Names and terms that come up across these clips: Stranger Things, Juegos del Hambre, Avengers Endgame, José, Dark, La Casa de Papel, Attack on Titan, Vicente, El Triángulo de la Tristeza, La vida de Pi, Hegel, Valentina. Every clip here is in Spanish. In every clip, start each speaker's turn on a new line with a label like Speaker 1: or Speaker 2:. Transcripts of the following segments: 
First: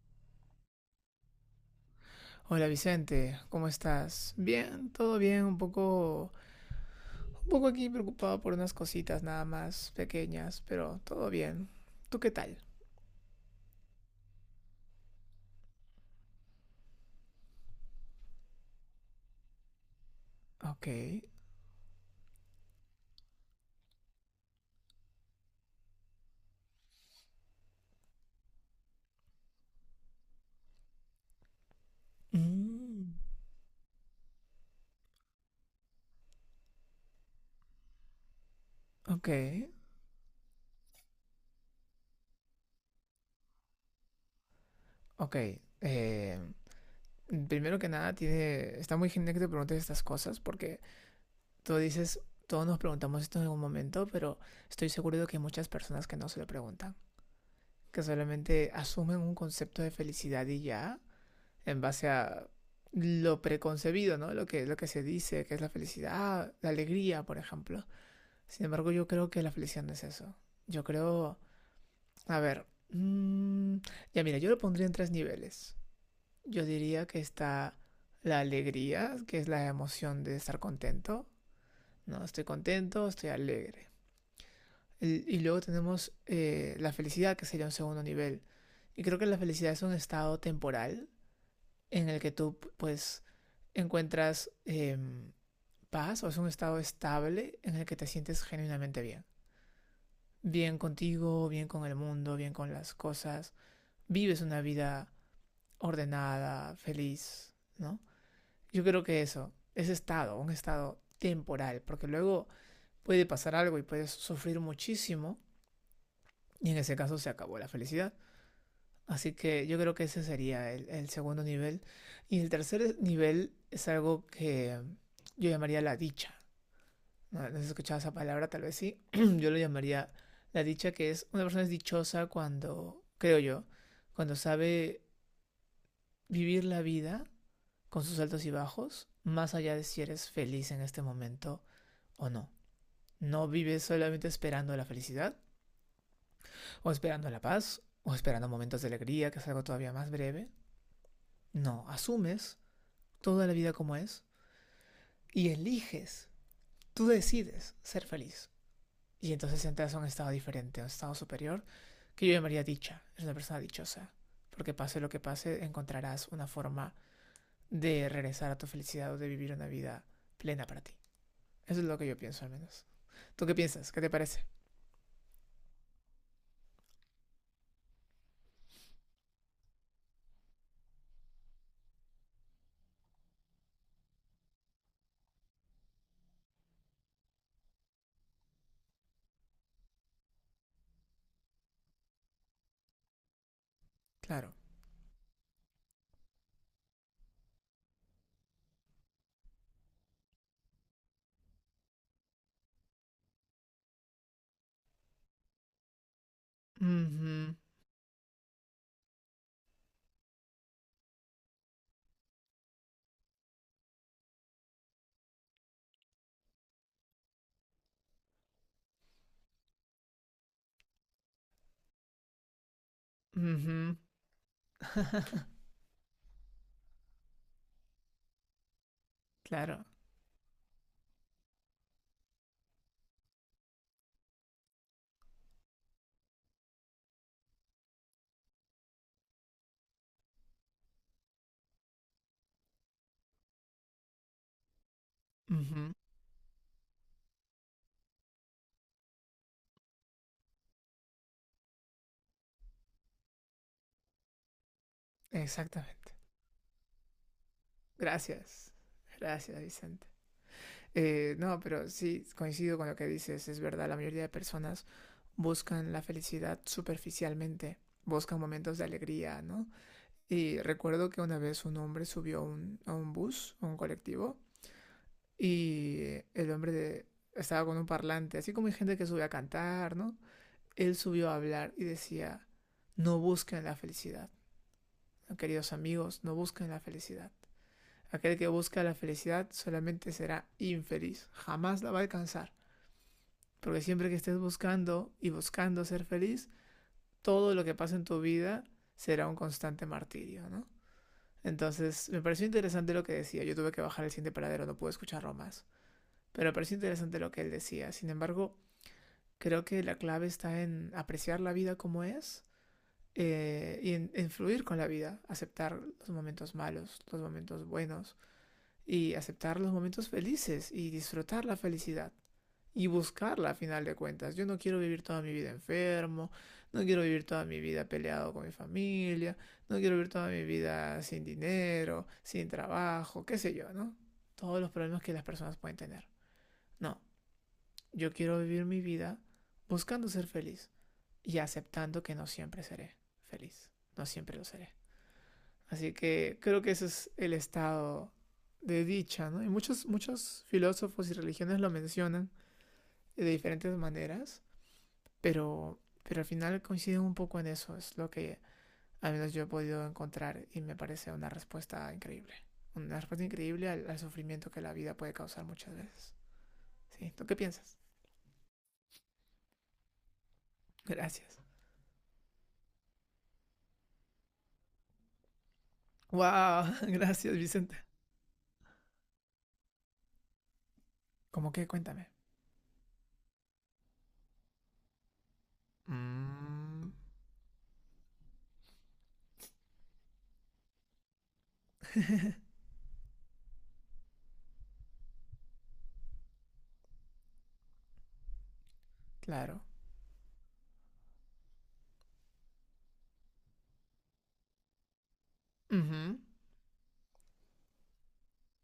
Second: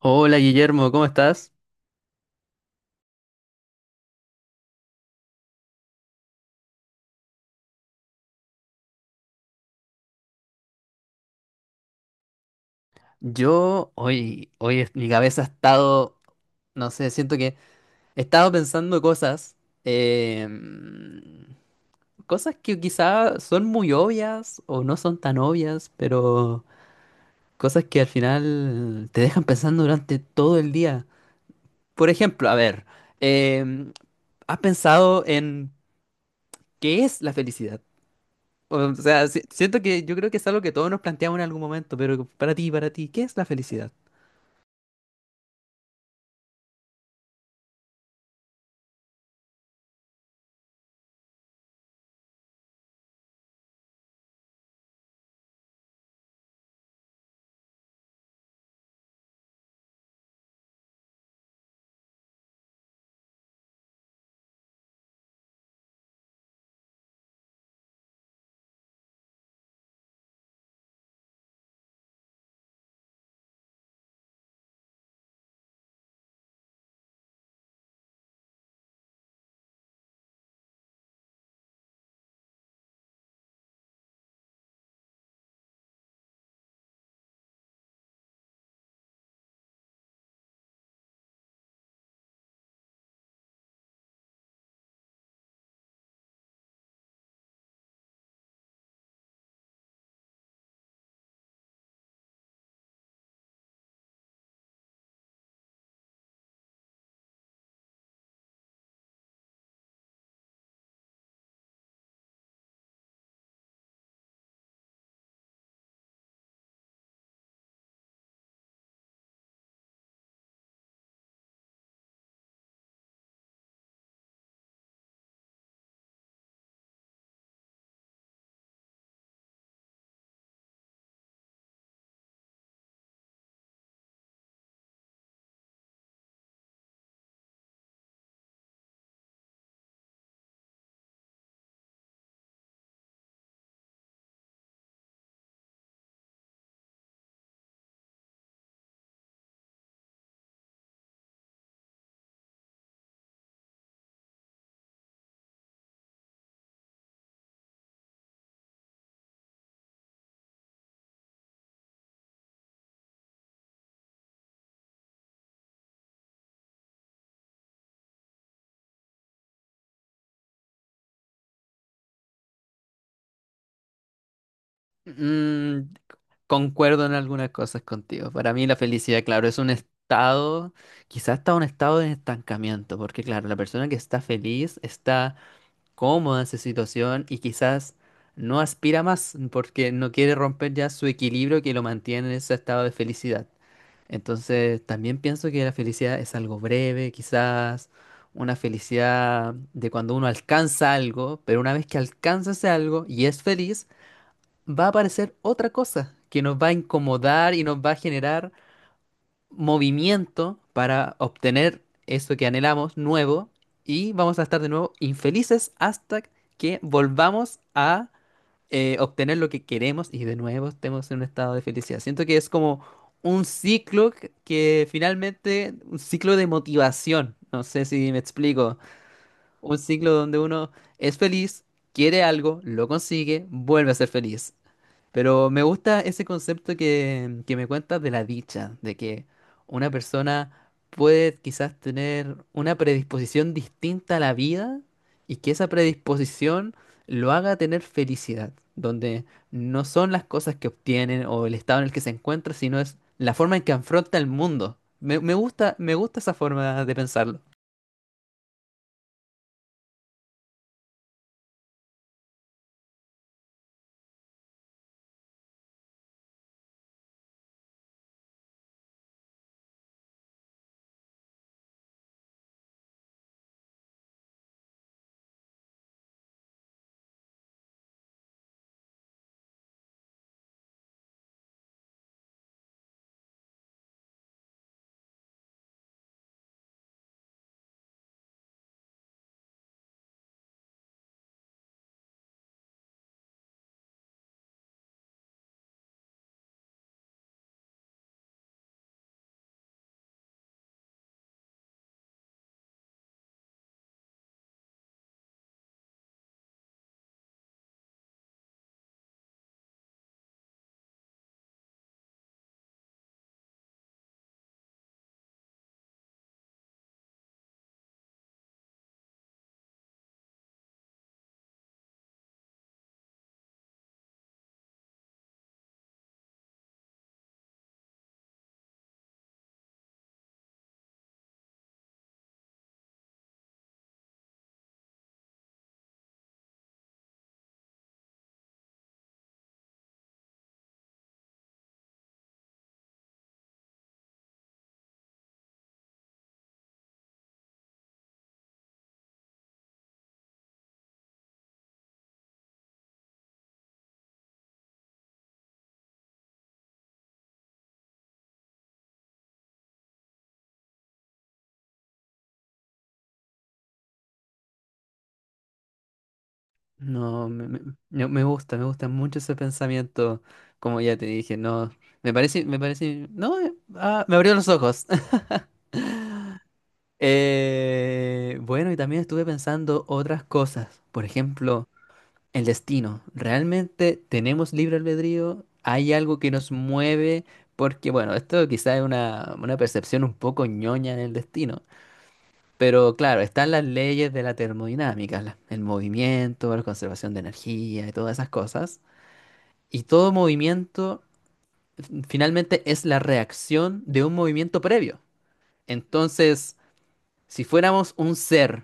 Speaker 1: Hola Guillermo, ¿cómo estás?
Speaker 2: Hola Vicente, ¿cómo estás? Bien, todo bien, un poco aquí preocupado por unas cositas nada más pequeñas, pero todo bien. ¿Tú qué tal?
Speaker 1: Yo hoy, mi cabeza ha estado, no sé, siento que he estado pensando cosas,
Speaker 2: Ok.
Speaker 1: em, cosas que quizá son muy obvias o no son tan obvias, pero cosas que al final te dejan pensando durante todo el día. Por ejemplo, a ver,
Speaker 2: Mm,
Speaker 1: em, ¿has pensado en qué es la felicidad? O sea,
Speaker 2: ok,
Speaker 1: siento que yo creo que es algo que todos nos planteamos en algún momento, pero para ti, ¿qué es la felicidad?
Speaker 2: ok. Eh, primero que nada, tiene, está muy genial que te preguntes estas cosas porque tú dices, todos nos preguntamos esto en algún momento, pero estoy seguro de que hay muchas personas que no se lo preguntan, que solamente asumen un concepto de felicidad y ya, en base a lo preconcebido, ¿no? Lo lo que se dice, que es la felicidad, la alegría, por ejemplo. Sin embargo, yo creo que la felicidad no es eso. Yo creo, a ver, ya mira, yo lo pondría en tres niveles. Yo diría que está la alegría, que es la emoción de estar contento. No, estoy contento, estoy alegre. Y luego tenemos la felicidad, que sería un segundo nivel. Y creo que la felicidad es un estado temporal, en el que tú pues encuentras paz o es un estado estable en el que te sientes genuinamente bien. Bien contigo, bien con el mundo, bien con las cosas. Vives una vida ordenada, feliz, ¿no? Yo creo que eso, ese estado, un estado temporal, porque luego puede pasar algo y puedes sufrir muchísimo y en ese caso se acabó la felicidad. Así que yo creo que ese sería el segundo nivel. Y el tercer nivel es algo que yo llamaría la dicha. No, no has escuchado esa palabra, tal vez sí. Yo lo llamaría la dicha, que es una persona es dichosa cuando, creo yo, cuando sabe vivir la vida con sus altos y bajos, más allá de si eres feliz en este momento o no. No vives solamente esperando la felicidad, o esperando la paz, o esperando momentos de alegría, que es algo todavía más breve. No, asumes toda la vida como es y eliges, tú decides ser feliz. Y entonces entras a un estado diferente, a un estado superior, que yo llamaría dicha. Es una persona dichosa. Porque pase lo que pase, encontrarás una forma de regresar a tu felicidad o de vivir una vida plena para ti. Eso es lo que yo pienso al menos. ¿Tú qué piensas? ¿Qué te parece?
Speaker 1: Mm, concuerdo en algunas cosas contigo. Para mí la felicidad, claro, es un estado, quizás está un estado de estancamiento, porque claro, la persona que está feliz está cómoda en su situación y quizás no aspira más porque no quiere romper ya su equilibrio que lo mantiene en ese estado de felicidad.
Speaker 2: Claro.
Speaker 1: Entonces, también pienso que la felicidad es algo breve, quizás una felicidad de cuando uno alcanza algo, pero una vez que alcanza ese algo y es feliz, va a aparecer otra cosa que nos va a incomodar
Speaker 2: Mhm.
Speaker 1: y nos va a generar movimiento para obtener eso que anhelamos nuevo y vamos a estar de nuevo infelices hasta que volvamos a obtener lo que queremos y de nuevo estemos en un estado de felicidad. Siento que es como un
Speaker 2: Mhm.
Speaker 1: ciclo que finalmente, un ciclo de motivación. No sé si me explico. Un
Speaker 2: claro.
Speaker 1: ciclo donde uno es feliz, quiere algo, lo consigue, vuelve a ser feliz. Pero me gusta ese concepto que me cuentas de la dicha, de que una persona puede quizás tener una predisposición distinta a la vida y que esa
Speaker 2: Mhm.
Speaker 1: predisposición lo haga tener felicidad, donde no son las cosas que obtienen o el estado en el que se encuentra, sino es la forma en que afronta el mundo. Me, me gusta, me
Speaker 2: Exactamente.
Speaker 1: gusta esa forma de pensarlo.
Speaker 2: Gracias. Gracias, Vicente. No, pero sí, coincido con lo que dices, es verdad, la mayoría de personas buscan la felicidad superficialmente, buscan momentos de alegría, ¿no? Y recuerdo que una vez un hombre subió a un bus, a un colectivo, y el hombre estaba con un parlante, así como hay gente que sube a cantar, ¿no? Él subió a hablar y decía, no busquen la felicidad, queridos amigos, no busquen la felicidad. Aquel que busca la felicidad solamente será infeliz, jamás la va a alcanzar. Porque siempre que estés buscando y buscando ser feliz, todo lo que pasa en tu vida será un constante martirio, ¿no? Entonces, me pareció interesante lo que decía. Yo tuve que bajar el siguiente paradero, no pude escucharlo más. Pero me pareció interesante lo que él decía. Sin embargo, creo que la clave está en apreciar la vida como es y en fluir con la vida, aceptar los momentos malos, los momentos buenos y aceptar los momentos felices y disfrutar la felicidad. Y buscarla a final de cuentas. Yo no quiero vivir toda mi vida enfermo, no quiero vivir toda mi vida peleado con mi familia, no quiero vivir toda mi vida sin dinero, sin trabajo, qué sé yo, ¿no? Todos los problemas que las personas pueden tener. No, yo quiero vivir mi vida buscando ser feliz y aceptando que no siempre seré feliz, no siempre lo seré. Así que creo que ese es el estado de dicha, ¿no? Y muchos filósofos y religiones lo mencionan de diferentes maneras. Pero al final coinciden un poco en eso, es lo que al menos yo he podido encontrar y me parece una respuesta increíble. Una respuesta increíble al sufrimiento que la vida puede causar muchas veces. ¿Sí? ¿Tú
Speaker 1: No,
Speaker 2: qué piensas?
Speaker 1: me gusta mucho ese pensamiento, como ya te dije,
Speaker 2: Gracias.
Speaker 1: no, me parece, no, ah, me abrió los ojos.
Speaker 2: ¡Wow! Gracias, Vicente.
Speaker 1: Bueno, y también estuve pensando otras cosas, por
Speaker 2: ¿Cómo qué?
Speaker 1: ejemplo,
Speaker 2: Cuéntame.
Speaker 1: el destino. ¿Realmente tenemos libre albedrío? ¿Hay algo que nos
Speaker 2: Mm,
Speaker 1: mueve? Porque, bueno, esto quizá es una percepción un poco ñoña del destino, pero claro, están las leyes de la termodinámica, el movimiento, la conservación de energía y todas esas cosas.
Speaker 2: claro.
Speaker 1: Y todo movimiento finalmente es la reacción de un movimiento previo.
Speaker 2: Ujú,
Speaker 1: Entonces, si fuéramos un ser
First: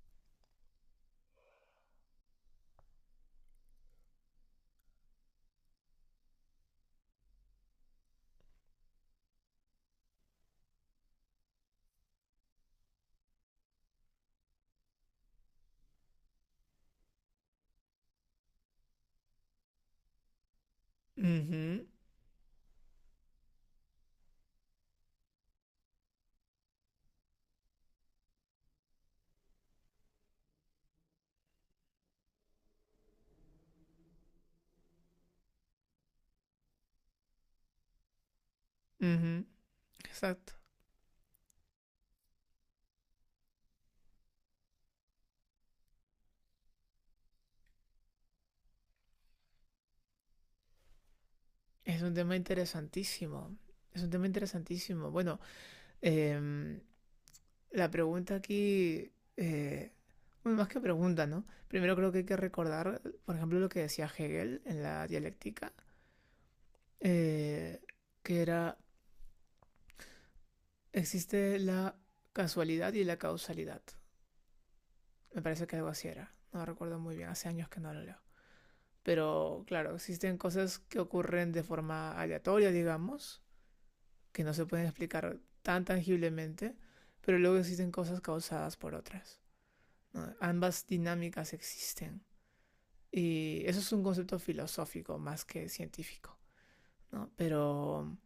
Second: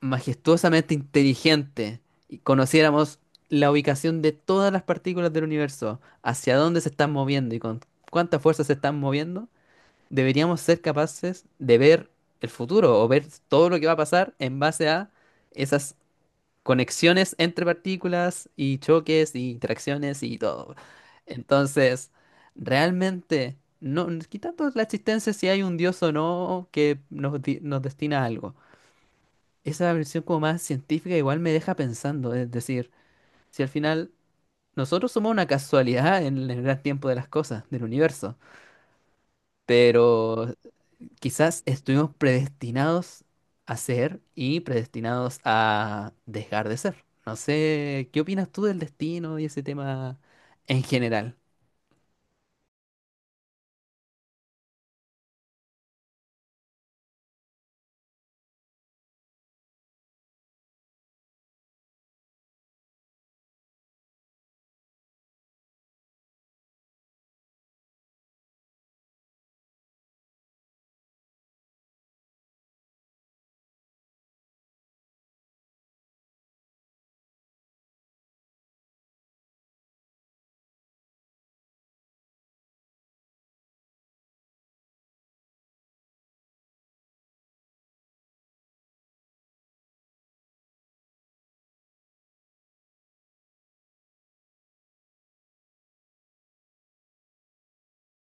Speaker 1: majestuosamente inteligente y conociéramos la ubicación de todas las partículas del universo, hacia dónde se están moviendo y con cuánta fuerza se están moviendo, deberíamos ser capaces de ver el futuro o ver todo lo que va a pasar en base a esas conexiones entre partículas y choques y interacciones y todo.
Speaker 2: ujú,
Speaker 1: Entonces, realmente, no, quitando la existencia si hay un dios o no que nos destina a algo. Esa versión como más científica igual me deja pensando, es decir, si al final nosotros somos una casualidad en el gran tiempo de las cosas, del universo.
Speaker 2: ujú. Exacto.
Speaker 1: Pero quizás estuvimos predestinados a ser y predestinados a dejar de ser. No sé, ¿qué opinas tú del destino y ese tema en general?
Speaker 2: Es un tema interesantísimo. Es un tema interesantísimo. Bueno, em, la pregunta aquí, bueno, más que pregunta, ¿no? Primero creo que hay que recordar, por ejemplo, lo que decía Hegel en la dialéctica, eh, que era, existe la casualidad y la causalidad. Me parece que algo así era. No recuerdo muy bien, hace años que no lo leo. Pero claro, existen cosas que ocurren de forma aleatoria, digamos, que no se pueden explicar tan tangiblemente, pero luego existen cosas causadas por otras. ¿No? Ambas dinámicas existen. Y eso es un concepto filosófico más que científico, ¿no?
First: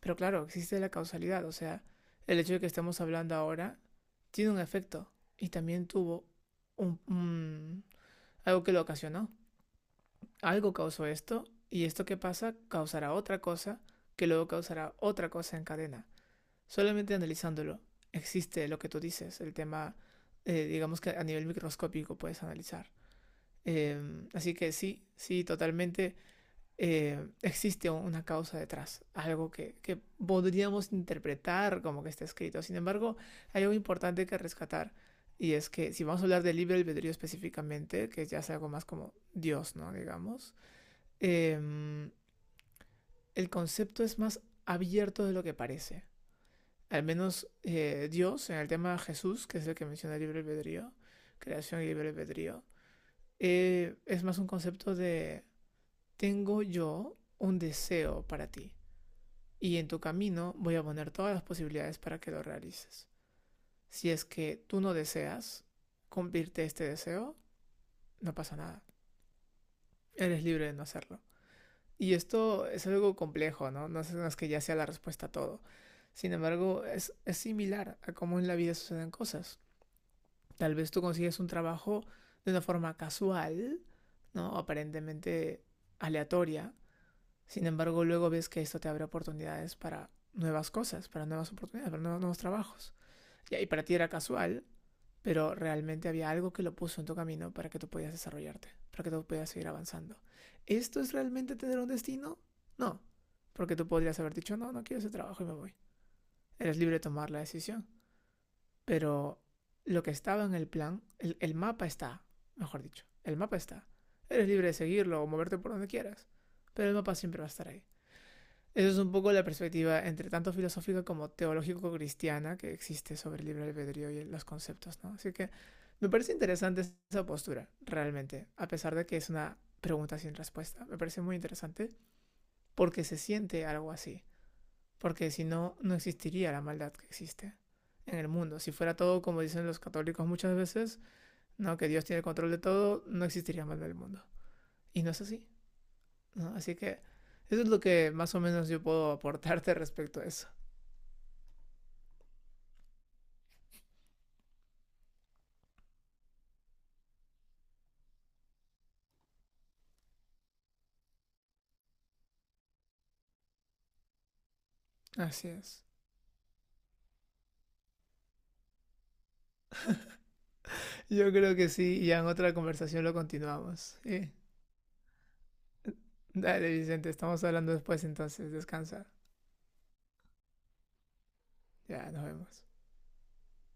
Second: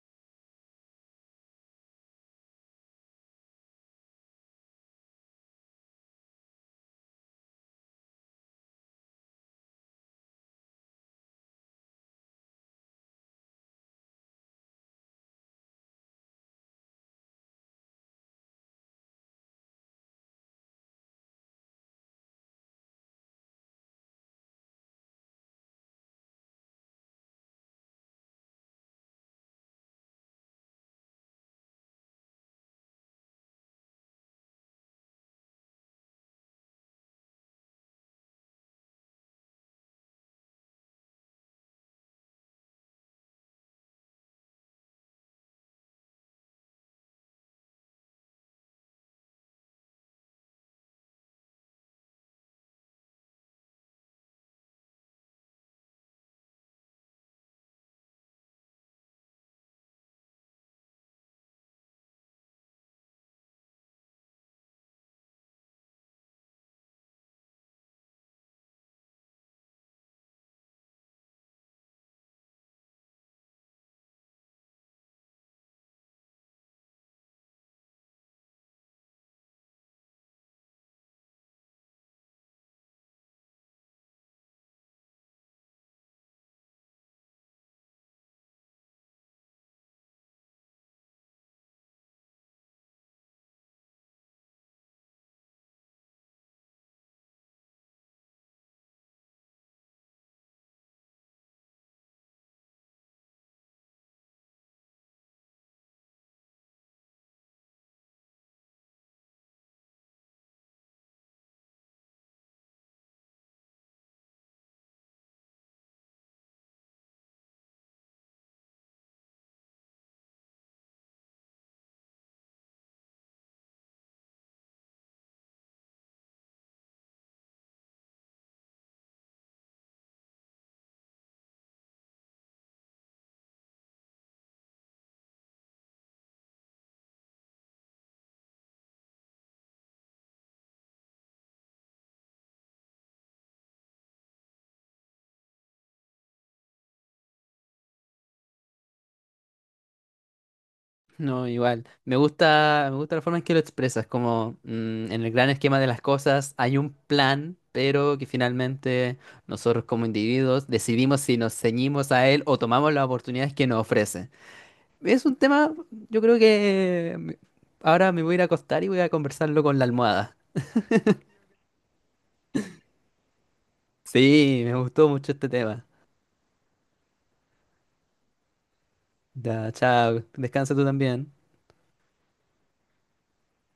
Speaker 2: Pero claro, existe la causalidad, o sea, el hecho de que estemos hablando ahora tiene un efecto y también tuvo un, un- algo que lo ocasionó. Algo causó esto y esto que pasa causará otra cosa que luego causará otra cosa en cadena. Solamente analizándolo existe lo que tú dices, el tema, digamos que a nivel microscópico puedes analizar. Así que sí, sí, totalmente. Existe una causa detrás, algo que podríamos interpretar como que está escrito. Sin embargo, hay algo importante que rescatar y es que si vamos a hablar del libre albedrío específicamente, que ya es algo más como Dios, ¿no? Digamos, eh, el concepto es más abierto de lo que parece. Al menos Dios, en el tema de Jesús, que es el que menciona el libre albedrío, creación y libre albedrío, es más un concepto de tengo yo un deseo para ti y en tu camino voy a poner todas las posibilidades para que lo realices. Si es que tú no deseas cumplirte este deseo, no pasa nada. Eres libre de no hacerlo. Y esto es algo complejo, ¿no? No es, no que ya sea la respuesta a todo. Sin embargo, es similar a cómo en la vida suceden cosas. Tal vez tú consigues un trabajo de una forma casual, ¿no? Aparentemente aleatoria. Sin embargo, luego ves que esto te abre oportunidades para nuevas cosas, para nuevas oportunidades, para nuevos trabajos. Y ahí para ti era casual, pero realmente había algo que lo puso en tu camino para que tú pudieras desarrollarte, para que tú pudieras seguir avanzando. ¿Esto es realmente tener un destino? No, porque tú podrías haber dicho, no, no quiero ese trabajo y me voy. Eres libre de tomar la decisión, pero lo que estaba en el plan, el mapa está, mejor dicho, el mapa está. Eres libre de seguirlo o moverte por donde quieras, pero el mapa siempre va a estar ahí. Eso es un poco la perspectiva entre tanto filosófica como teológico-cristiana que existe sobre el libre albedrío y los conceptos, ¿no? Así que me parece interesante esa postura, realmente, a pesar de que es una pregunta sin respuesta. Me parece muy interesante porque se siente algo así, porque si no, no existiría la maldad que existe en el mundo. Si fuera todo como dicen los católicos muchas veces, no, que Dios tiene el control de todo, no existiría maldad en el mundo. Y no es así, ¿no? Así que eso es lo que más o menos yo puedo aportarte respecto a eso.
Speaker 1: No, igual. Me gusta la forma en que lo expresas, como mm, en el gran esquema de las cosas hay un plan, pero que finalmente nosotros como individuos decidimos si nos ceñimos a él o tomamos las oportunidades que nos ofrece. Es un
Speaker 2: Así
Speaker 1: tema,
Speaker 2: es.
Speaker 1: yo creo que ahora me voy a ir a acostar y voy a conversarlo con la almohada.
Speaker 2: Yo creo que sí, y ya en otra conversación lo continuamos.
Speaker 1: Sí, me gustó mucho este tema.
Speaker 2: Dale, Vicente, estamos hablando después entonces. Descansa.
Speaker 1: Ya, chao, descansa tú también.
Speaker 2: Ya, nos vemos.